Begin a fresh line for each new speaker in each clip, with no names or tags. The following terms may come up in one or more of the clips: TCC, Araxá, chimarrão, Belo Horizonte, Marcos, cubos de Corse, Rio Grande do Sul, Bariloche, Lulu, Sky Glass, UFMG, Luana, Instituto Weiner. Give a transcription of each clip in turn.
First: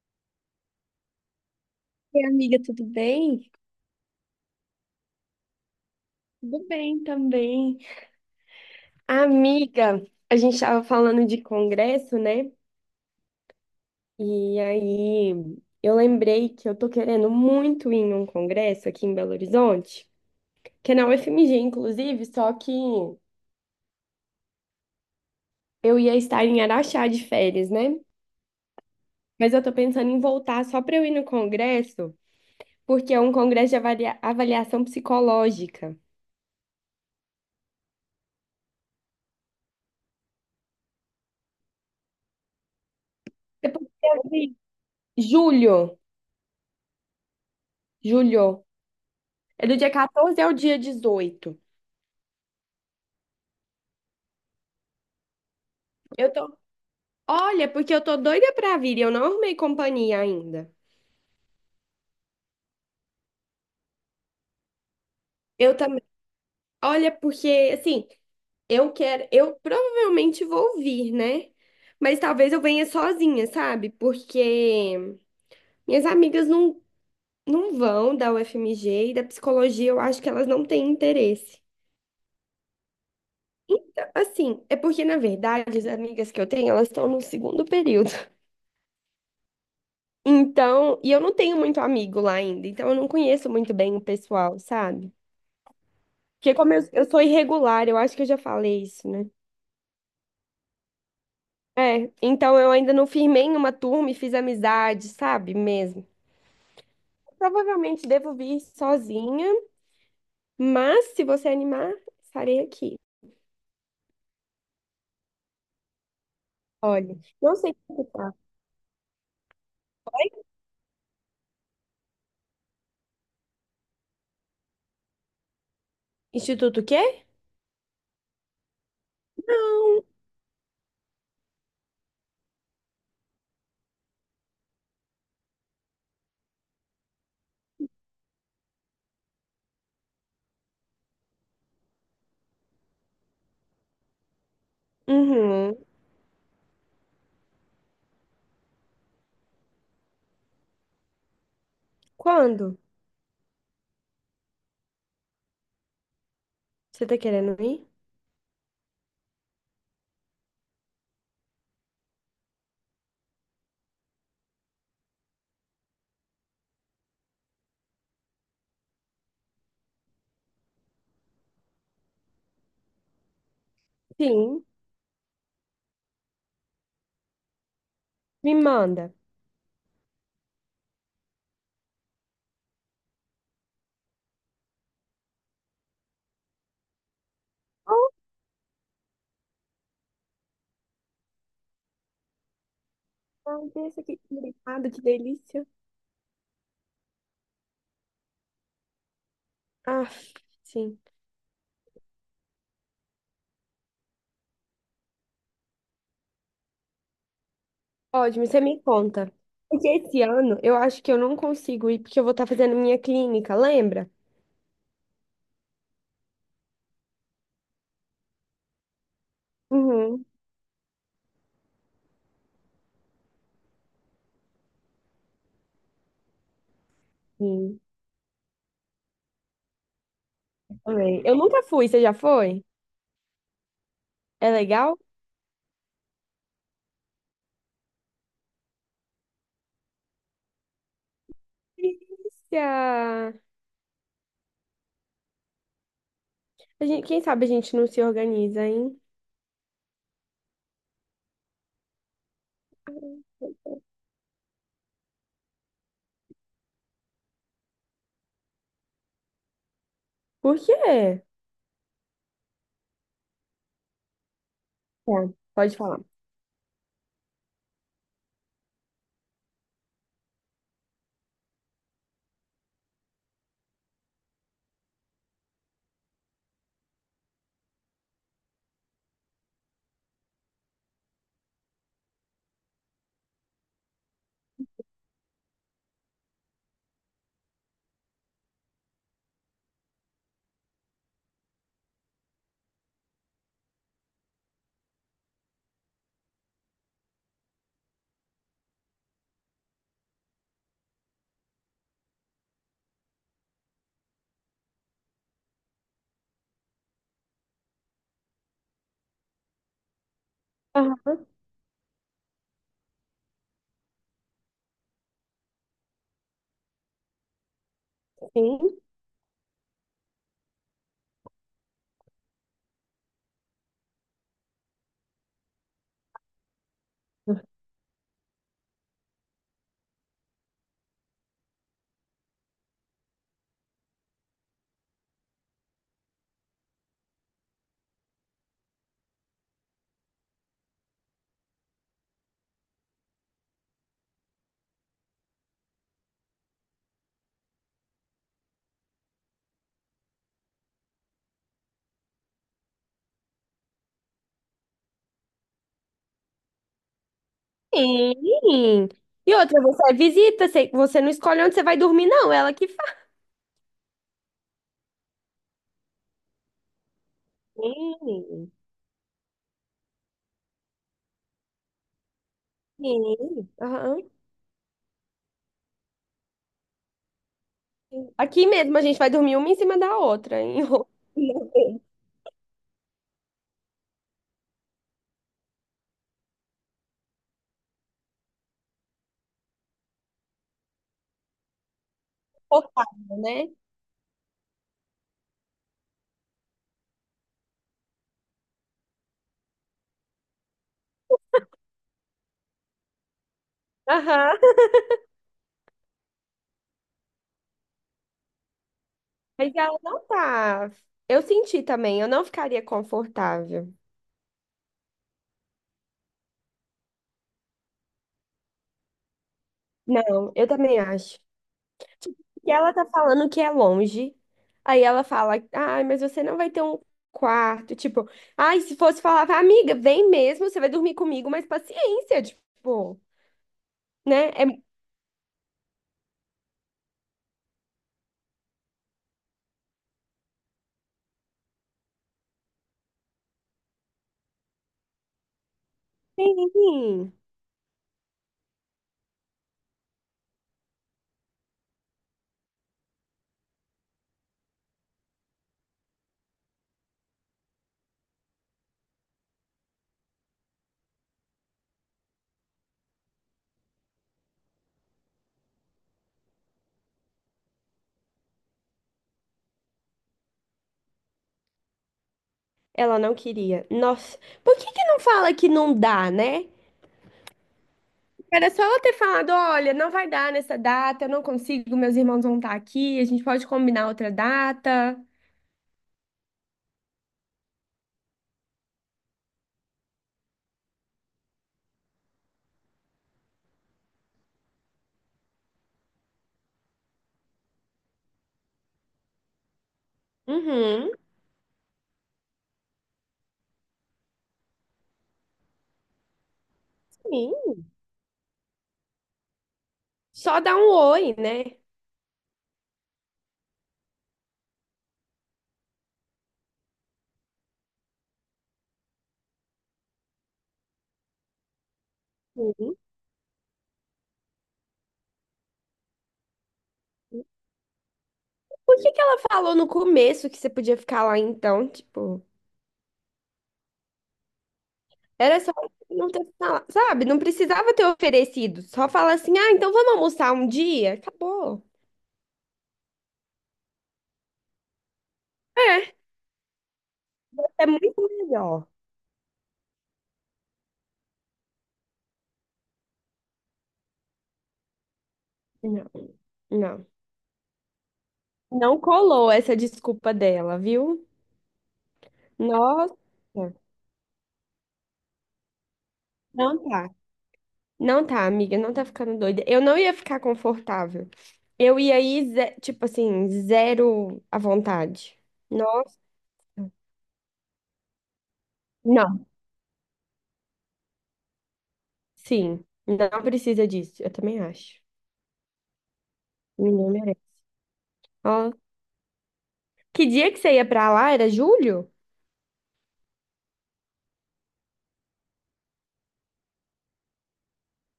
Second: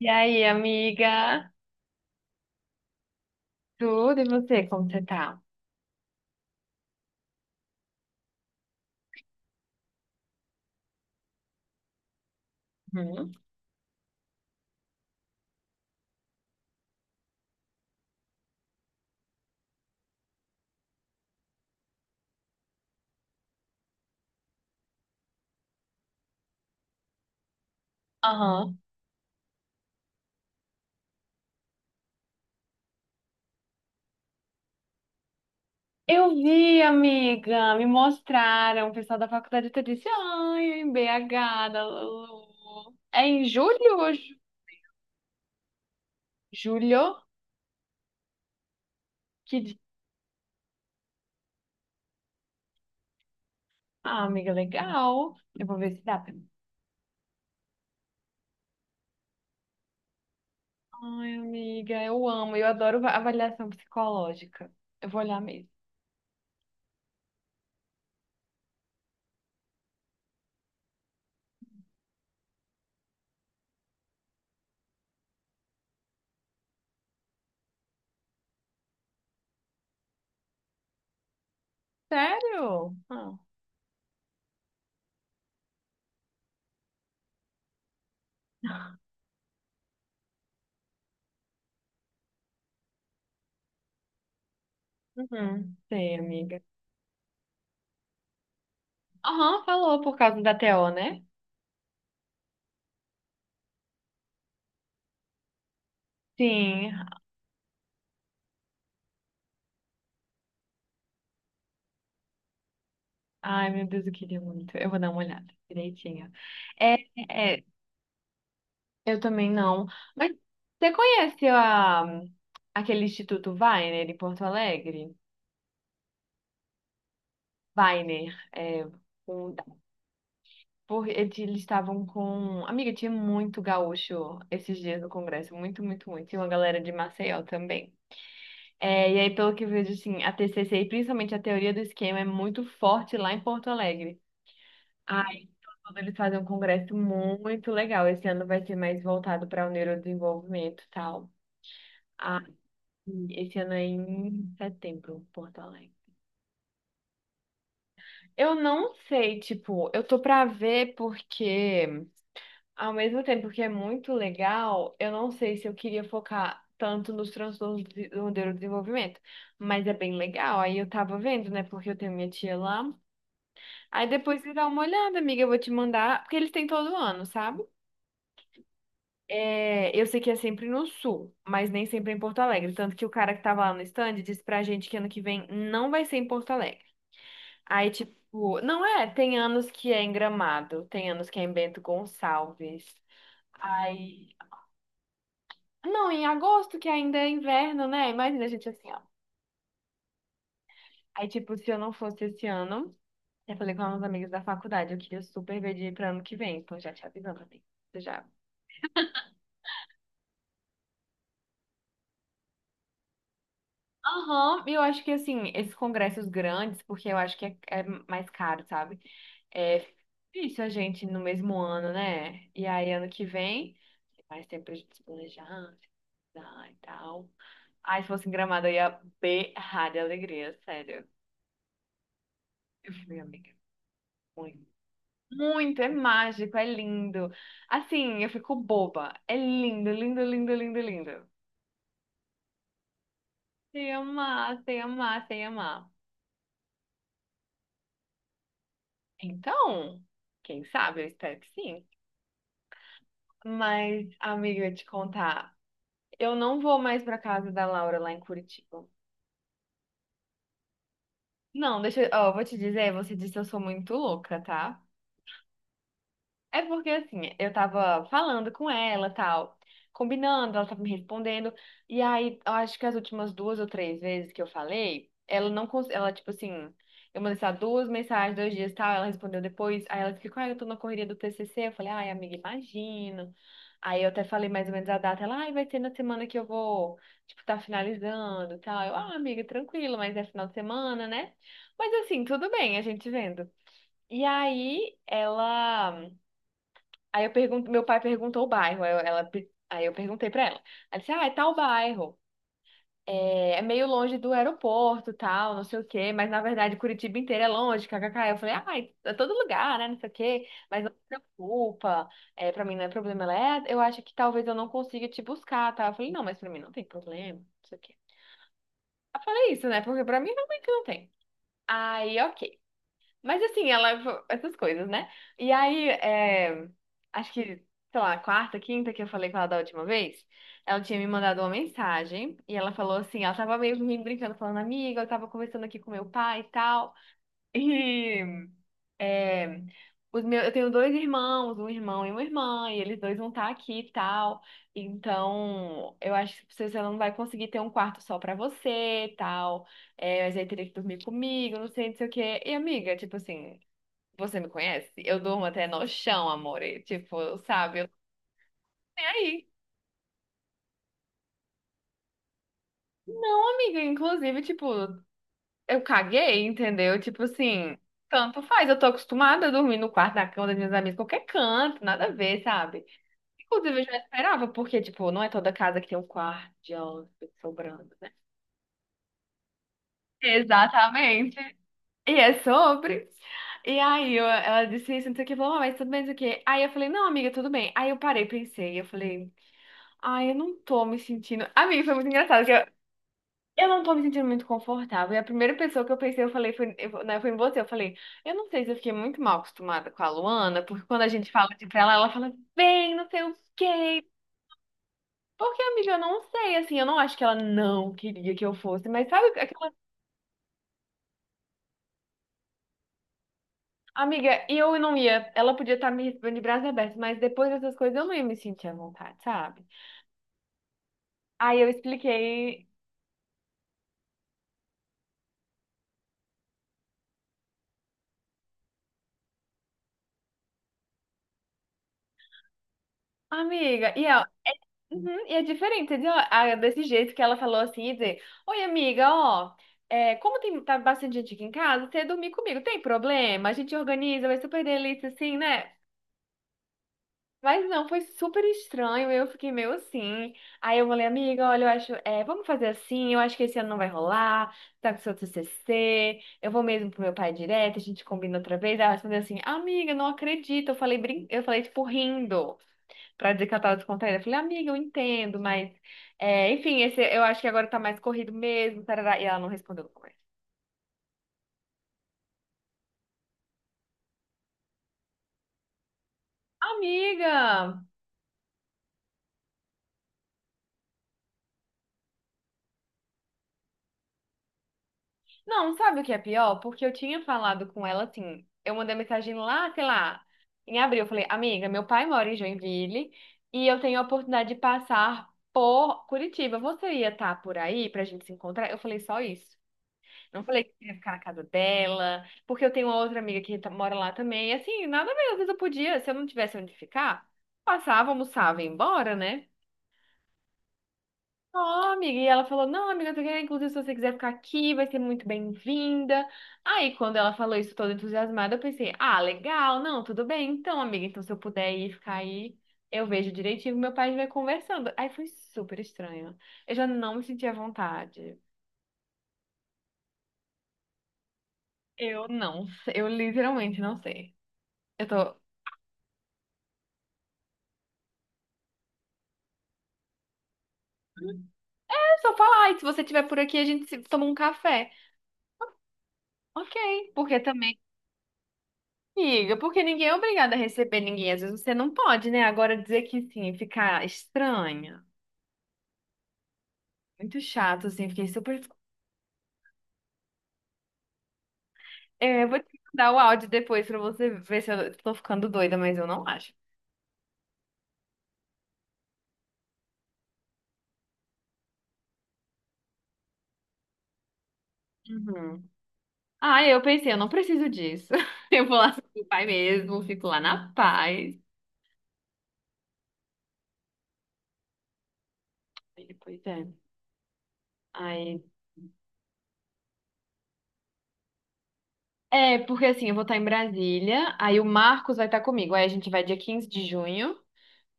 E aí, amiga?
E amiga, tudo bem?
Tudo e você, como você tá?
Tudo bem também. Amiga, a gente estava falando de congresso, né?
Uhum.
E aí eu lembrei que eu tô querendo muito ir em um congresso aqui em Belo Horizonte, que é na UFMG, inclusive, só que eu ia estar em Araxá de férias, né?
Aham.
Mas eu tô pensando em voltar só para eu ir no congresso, porque é um congresso de avaliação psicológica.
Eu vi, amiga, me mostraram, o pessoal da faculdade até disse, ai, em BH, da Lulu. É em
Depois
julho
eu
hoje?
vi. Julho,
Julho?
julho.
Que
É do
dia?
dia 14 ao dia 18.
Ah, amiga, legal. Eu vou ver se dá pra
Eu
mim.
tô. Olha, porque eu tô doida pra vir, e eu não arrumei companhia ainda.
Ai, amiga, eu amo, eu adoro avaliação psicológica. Eu vou olhar mesmo.
Eu também. Olha, porque assim, eu quero, eu provavelmente vou vir, né? Mas talvez eu venha sozinha, sabe? Porque minhas amigas não vão da UFMG e da psicologia, eu acho que elas não têm interesse.
Sério? Ah.
Assim, é porque na verdade as amigas que eu tenho, elas estão no segundo período. Então, e eu não tenho muito amigo lá ainda, então eu não conheço muito bem o pessoal, sabe?
Uhum. Sei,
Porque
amiga.
como eu sou irregular, eu acho que eu já falei isso, né?
Aham, falou por causa da TO, né?
É, então eu ainda não firmei em uma turma e fiz amizade, sabe? Mesmo.
Sim.
Provavelmente devo vir sozinha, mas se você animar, estarei aqui.
Ai, meu Deus, eu queria muito. Eu vou dar uma olhada direitinho. É,
Olha, não
é,
sei como tá.
eu também não. Mas você conhece a, aquele Instituto Weiner em Porto Alegre?
Instituto o quê?
Weiner, um- eles estavam com... Amiga, tinha muito gaúcho esses dias no Congresso, muito, muito, muito. Tinha uma galera de Maceió também. É, e aí, pelo que eu vejo, assim, a TCC e principalmente a teoria do esquema é muito forte lá em Porto Alegre.
Uhum.
Tudo, eles fazem um congresso muito legal. Esse ano vai ser mais voltado para o neurodesenvolvimento e tal. Ah,
Quando?
e esse ano é em setembro, Porto Alegre.
Você tá querendo ir?
Eu não sei, tipo, eu tô pra ver porque, ao mesmo tempo que é muito legal, eu não sei se eu queria focar tanto nos transtornos do neurodesenvolvimento. Mas é bem legal. Aí eu tava vendo, né? Porque eu tenho minha tia lá. Aí depois você
Sim,
dá uma olhada, amiga, eu vou te mandar, porque eles têm todo ano, sabe?
me manda.
É, eu sei que é sempre no sul, mas nem sempre é em Porto Alegre. Tanto que o cara que tava lá no stand disse pra gente que ano que vem não vai ser em Porto Alegre. Aí,
Oh,
tipo, não é, tem anos que é em Gramado, tem anos que é em Bento Gonçalves.
meu Deus, que
Aí,
delicado, que delícia.
não, em agosto, que ainda é inverno, né? Imagina a gente assim, ó.
Ah, sim.
Aí, tipo, se eu não fosse esse ano, eu falei com alguns amigos da faculdade, eu queria super ver de ir pra ano que vem, então já te avisando, amigo. Você já...
Ótimo, você me conta. Porque esse ano eu acho que eu não consigo ir porque eu vou estar fazendo minha clínica, lembra?
Aham, eu acho que assim, esses congressos grandes, porque eu acho que é mais caro, sabe? É
Uhum.
difícil a gente no mesmo ano, né? E aí ano que vem, tem mais tempo pra gente se planejar, estudar e tal.
Sim,
Aí se fosse em Gramado, eu ia berrar de alegria, sério.
também. Eu nunca fui, você já foi?
Eu fui, amiga,
É
muito.
legal?
Muito, é mágico, é lindo. Assim, eu fico boba. É lindo, lindo, lindo, lindo, lindo.
Delícia!
Sei amar, sei amar, sei amar.
A gente, quem sabe a gente não se organiza, hein?
Então, quem sabe, eu espero que sim. Mas, amiga, eu te contar, eu não vou mais pra casa da Laura lá em Curitiba.
Por quê?
Não, deixa, eu, ó, eu vou te dizer, você disse que eu sou muito louca, tá?
Tá, pode falar.
É porque assim, eu tava falando com ela, tal, combinando, ela tava me respondendo, e aí eu acho que as últimas duas ou três vezes que eu falei, ela não conseguiu, ela tipo assim, eu mandei só duas mensagens, dois dias, tal, ela respondeu depois, aí ela ficou, ah, eu tô na correria do TCC, eu falei, ai, amiga, imagino. Aí eu até falei mais ou menos a data, ela, ai, vai ser na semana que eu vou, tipo, tá finalizando, tal. Eu, ah, amiga, tranquilo, mas é final de semana, né? Mas assim, tudo bem, a gente vendo. E aí, ela... Aí eu pergunto, meu pai perguntou o bairro, aí eu perguntei pra ela. Ela disse, ah, é tal bairro, é meio longe do aeroporto, tal, não sei o quê, mas na verdade Curitiba inteira é longe, kkk. Eu falei, ah, é todo lugar, né, não sei o quê, mas não se
Aham,
preocupa, é, pra mim não é problema. Ela, é, eu acho que talvez eu não consiga te buscar, tá? Eu falei, não, mas pra mim não tem problema, não sei o quê.
sim.
Eu falei isso, né, porque pra mim realmente não tem. Aí, ok. Mas assim, ela... Essas coisas, né? E aí, é, acho que, sei lá, quarta, quinta que eu falei com ela da última vez, ela tinha me mandado uma mensagem e ela falou assim: ela tava meio rindo, brincando, falando, amiga, eu tava conversando aqui com meu pai e tal. E. É, os meus, eu tenho dois irmãos, um irmão e uma irmã, e eles dois vão estar aqui e tal. Então, eu acho que você não vai conseguir ter um quarto só pra você e tal. É, mas aí teria que dormir comigo, não sei, não sei o quê. E amiga, tipo assim. Você me conhece? Eu durmo até no chão, amore. Tipo, sabe? Eu...
Sim.
E
E
aí?
outra, você é visita, você não escolhe onde você vai dormir, não, ela que faz.
Não, amiga, inclusive, tipo, eu caguei, entendeu? Tipo assim, tanto
Sim,
faz. Eu tô acostumada a dormir no quarto da cama das minhas amigas, qualquer canto, nada a ver, sabe?
sim.
Inclusive, eu já
Aham.
esperava, porque, tipo, não é toda casa que tem um quarto de hóspede sobrando, né?
Aqui mesmo a gente vai dormir uma em cima da outra, em.
Exatamente. E é sobre. E ela disse isso, não sei o que, falou, "Ah, mas tudo bem, não sei o que." Aí eu falei, não, amiga, tudo bem. Aí eu parei, pensei, eu falei. Ai, eu não tô me sentindo. Amiga, foi muito engraçado,
Confortável, né?
eu não tô me sentindo muito confortável. E a primeira pessoa que eu pensei, eu falei, foi, eu, né, foi em você. Eu falei, eu não sei se eu fiquei muito mal acostumada com a Luana, porque quando a gente fala de pra ela, ela fala, vem não sei o quê.
Aham.
Porque, amiga, eu não sei, assim, eu não acho que ela não queria que eu fosse, mas sabe
Mas
aquela...
ela não tá. Eu senti também, eu não ficaria confortável.
Amiga, e eu não ia. Ela podia estar me recebendo de braços abertos, mas depois dessas coisas eu não ia me sentir à vontade, sabe?
Não, eu também acho.
Aí eu
E
expliquei.
ela tá falando que é longe. Aí ela fala, ai, mas você não vai ter um quarto. Tipo, ai, se fosse falar, amiga, vem mesmo, você vai dormir comigo, mas paciência, tipo,
Amiga, e...
né? É...
Uhum, e é diferente, entendeu? Ah, é desse jeito que ela falou assim, e dizer, oi, amiga, ó, é, como tem, tá bastante gente aqui em casa, você dormir comigo, tem problema? A gente organiza, vai super delícia, assim, né?
Sim.
Mas não, foi super estranho. Eu fiquei meio assim. Aí eu falei, amiga, olha, eu acho, é, vamos fazer assim. Eu acho que esse ano não vai rolar. Tá com seu TCC. Eu vou mesmo pro meu pai direto. A gente combina outra vez. Ela respondeu assim, amiga, não acredito. Eu falei, brin... eu falei tipo rindo pra dizer que ela tava descontraída. Eu falei, amiga, eu entendo, mas é, enfim, esse, eu acho que agora tá mais corrido mesmo. Tarará. E ela não respondeu no começo.
Ela não queria. Nossa, por que que não fala que não dá, né?
Amiga!
Era só ela ter falado, olha, não vai dar nessa data, eu não consigo, meus irmãos vão estar aqui, a gente pode combinar outra data.
Não, sabe o que é pior? Porque eu tinha falado com ela assim. Eu mandei mensagem lá, sei lá, em abril. Eu falei, amiga, meu pai mora em Joinville e eu tenho a oportunidade de passar por Curitiba. Você ia estar por aí pra gente se encontrar? Eu falei só isso. Não falei que
Uhum,
ia ficar na casa dela, porque eu tenho uma outra amiga que mora lá também. E assim, nada mesmo. Às vezes eu podia, se eu não tivesse onde ficar,
sim.
passava, almoçava e ia embora, né?
Só dar um oi, né?
Ó, amiga, e ela falou, não, amiga, porque, inclusive, se você quiser ficar aqui, vai ser muito bem-vinda. Aí, quando ela falou isso toda entusiasmada, eu pensei, ah, legal, não, tudo bem, então, amiga, então se eu puder ir ficar aí,
Uhum.
eu vejo direitinho, meu pai vai conversando. Aí foi super estranho. Eu já não me senti à vontade.
Por que que ela falou no começo que você podia ficar lá então? Tipo,
Eu não, eu literalmente não sei. Eu tô,
era só não ter falado, sabe? Não precisava ter oferecido. Só falar assim, ah, então vamos almoçar um dia? Acabou.
é só falar, e se você estiver por aqui, a gente se- toma um café.
É,
Ok, porque
é
também...
muito melhor.
Amiga, porque ninguém é obrigado a receber ninguém. Às vezes você não pode, né? Agora dizer que sim, ficar estranha.
Não, não.
Muito chato, assim. Fiquei super.
Não colou essa desculpa dela, viu?
É, eu vou te
Nossa,
mandar o áudio depois pra você ver se eu tô ficando doida, mas eu não acho.
não tá. Não tá, amiga, não tá ficando doida. Eu não ia ficar confortável. Eu ia ir, tipo assim, zero à vontade.
Uhum.
Não,
Ah, eu pensei, eu não preciso disso. Eu vou lá com
não.
o pai mesmo, fico lá na paz.
Sim, não precisa disso. Eu também acho.
Aí depois é.
Ninguém merece.
Aí.
Ó, que dia que você ia pra lá? Era julho?
É, porque assim, eu vou estar em Brasília, aí o Marcos vai estar comigo. Aí a gente vai dia 15 de junho.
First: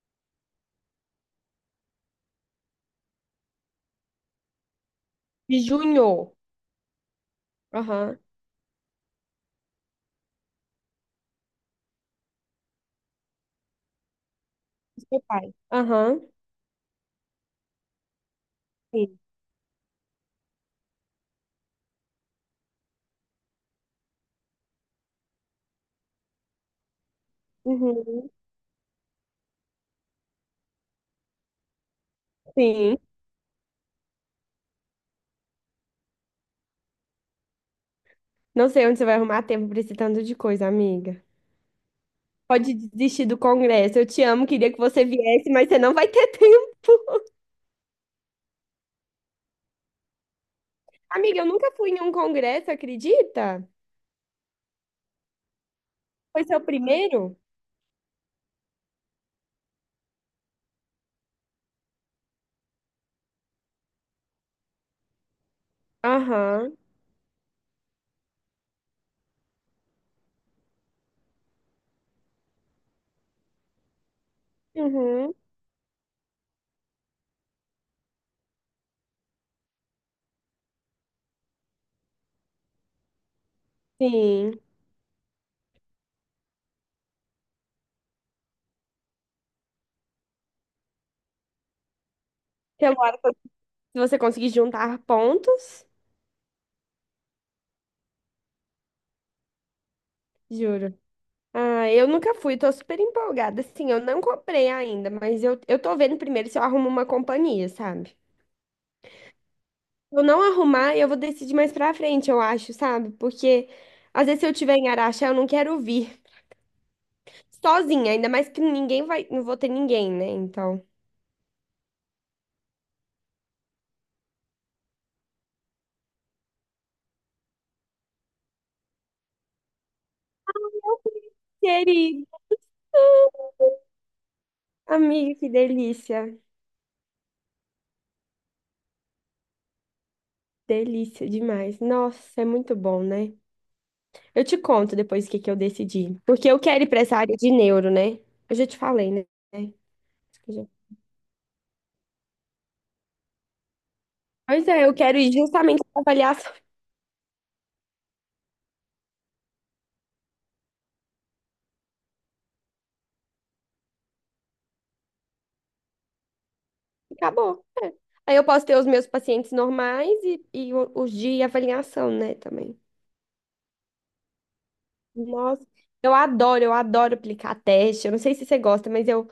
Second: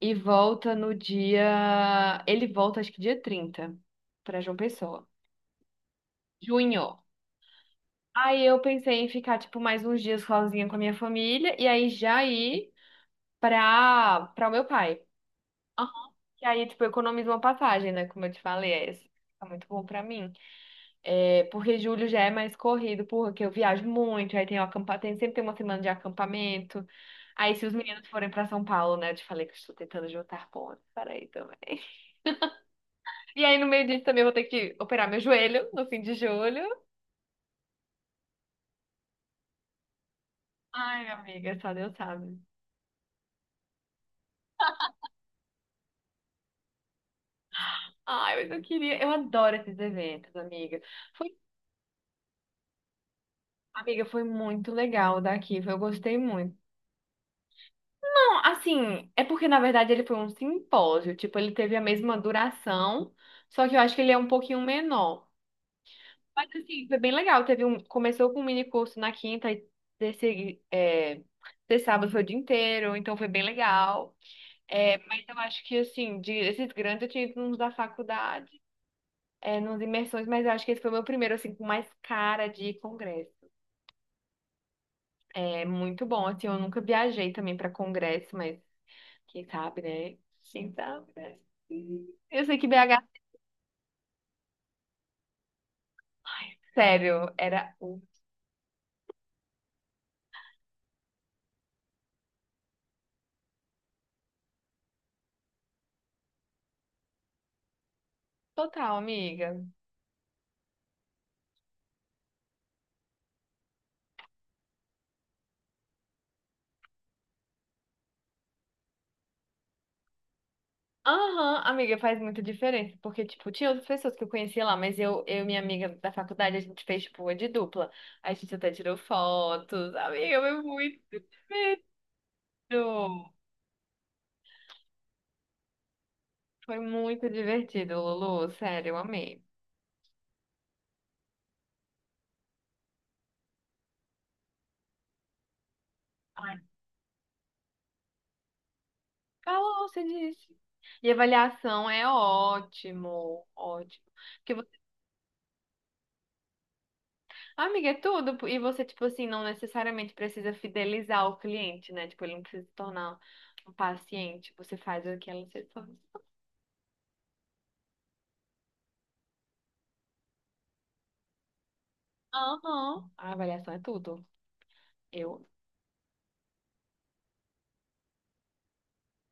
E volta no dia. Ele volta, acho que dia 30 pra João Pessoa.
De junho.
Junho.
Aham.
Aí eu pensei em ficar, tipo, mais uns dias sozinha com a minha família e aí já ir pra o meu pai.
Do seu pai.
Ah,
Aham.
e aí, tipo, eu economizo uma passagem, né? Como eu te falei, é isso.
Sim.
Tá muito bom pra mim. É, porque julho já é mais corrido, porque eu viajo muito, aí tem o acampa... tem, sempre tem uma semana de acampamento. Aí, se os meninos forem
Uhum.
pra São Paulo, né? Eu te falei que eu estou tentando juntar pontos para aí também.
Sim.
E aí, no meio disso, também vou ter que operar meu joelho no fim de julho.
Não sei onde você vai arrumar tempo pra esse tanto de coisa,
Ai,
amiga.
amiga, só Deus sabe.
Pode desistir do congresso. Eu te amo, queria que você viesse, mas você não vai ter tempo.
Ai, mas eu queria. Eu adoro esses eventos, amiga. Foi,
Amiga, eu nunca fui em um congresso, acredita?
amiga, foi muito legal daqui. Eu gostei
Foi
muito.
seu primeiro?
Não, assim, é porque na verdade ele foi um simpósio. Tipo, ele teve a mesma duração, só que eu acho que ele é um pouquinho menor. Mas,
Aham,
assim, foi bem legal. Teve um, começou com um mini curso na quinta e desse, é, desse sábado foi o dia inteiro, então foi bem legal. É, mas
uhum,
eu acho que, assim, de, esses grandes eu tinha ido nos da faculdade, é, nos imersões, mas eu acho que esse foi o meu primeiro, assim, com mais cara de congresso.
sim.
É muito bom, assim, eu nunca viajei também para congresso, mas quem sabe, né? Quem sabe, né? Eu sei que BH,
Celular, se você conseguir juntar pontos,
sério, era o
juro. Ah, eu nunca fui, tô super empolgada. Assim, eu não comprei ainda, mas eu tô vendo primeiro se eu arrumo uma companhia, sabe?
total, amiga.
Se eu não arrumar, eu vou decidir mais pra frente, eu acho, sabe? Porque às vezes se eu tiver em Araxá, eu não quero vir sozinha, ainda mais que ninguém vai, não vou ter ninguém, né? Então.
Aham, amiga, faz muita diferença, porque, tipo, tinha outras pessoas que eu conhecia lá, mas eu e minha amiga da faculdade, a gente fez, tipo, uma de dupla. A gente até tirou fotos, amiga, foi muito...
Querido,
Lu,
amiga, que delícia.
foi muito divertido, Lulu. Sério, eu amei.
Delícia demais. Nossa, é muito bom, né? Eu te conto depois o que que eu decidi. Porque eu quero ir para essa área de neuro, né? Eu já te falei, né?
Falou, você
Acho
disse.
que já-
E avaliação é ótimo, ótimo. Porque,
Pois
você,
é, eu quero ir justamente para avaliação.
amiga, é tudo. E você, tipo assim, não necessariamente precisa fidelizar o cliente, né? Tipo, ele não precisa se tornar um paciente. Você faz o que ela se torna.
Acabou. É. Aí eu posso ter os meus pacientes normais e os de avaliação, né, também.
Aham. A avaliação é tudo. Eu.
Nossa, eu adoro aplicar teste. Eu não sei se você gosta, mas eu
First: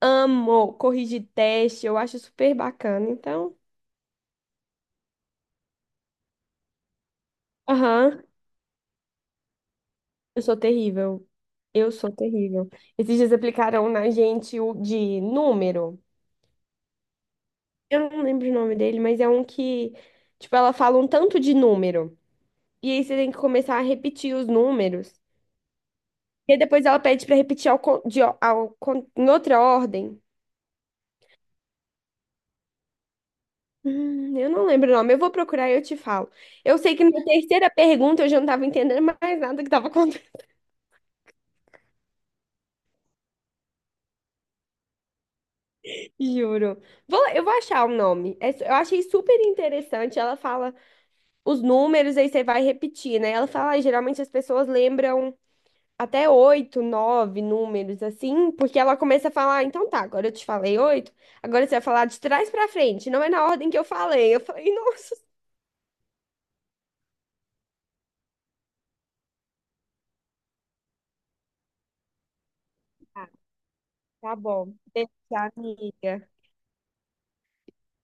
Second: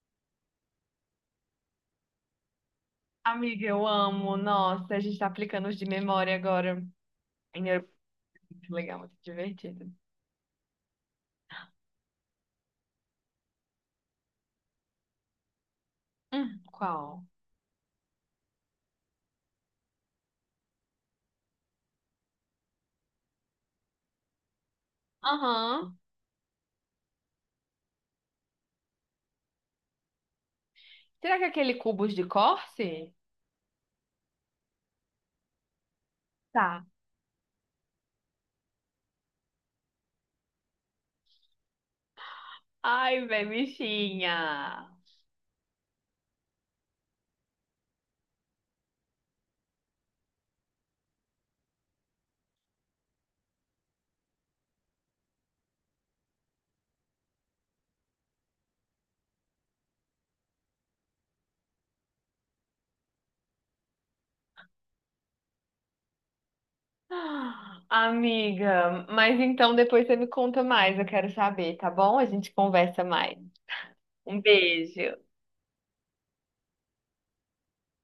amo corrigir teste. Eu acho super bacana. Então,
Amiga, eu amo. Nossa, a gente tá aplicando os de memória agora. Em neuro-
aham,
muito legal, muito divertido.
eu sou terrível. Eu sou terrível. Esses dias aplicaram na gente o de número.
Qual?
Eu não lembro o nome dele, mas é um que, tipo, ela fala um tanto de número. E aí você tem que começar a repetir os números.
Aham.
E aí depois ela pede pra repetir ao, con- de, o- ao, con- em outra ordem.
Será que é aquele cubos de Corse?
Eu não lembro o nome. Eu vou procurar e eu te falo. Eu
Tá.
sei que na terceira pergunta eu já não tava entendendo mais nada que tava acontecendo.
Ai, velho, bichinha.
Juro. Eu vou achar o nome. Eu achei super interessante. Ela fala os números, aí você vai repetir, né? Ela fala, "Ah, geralmente as pessoas lembram até oito, nove números assim, porque ela começa a falar, "Ah, então tá, agora eu te falei oito, agora você vai falar de trás pra frente, não é na ordem que eu falei." Eu falei, nossa,
Ah, amiga, mas então depois você me conta mais, eu quero saber, tá bom? A gente conversa
tá
mais.
tá
Um
bom,
beijo.
deixa, amiga.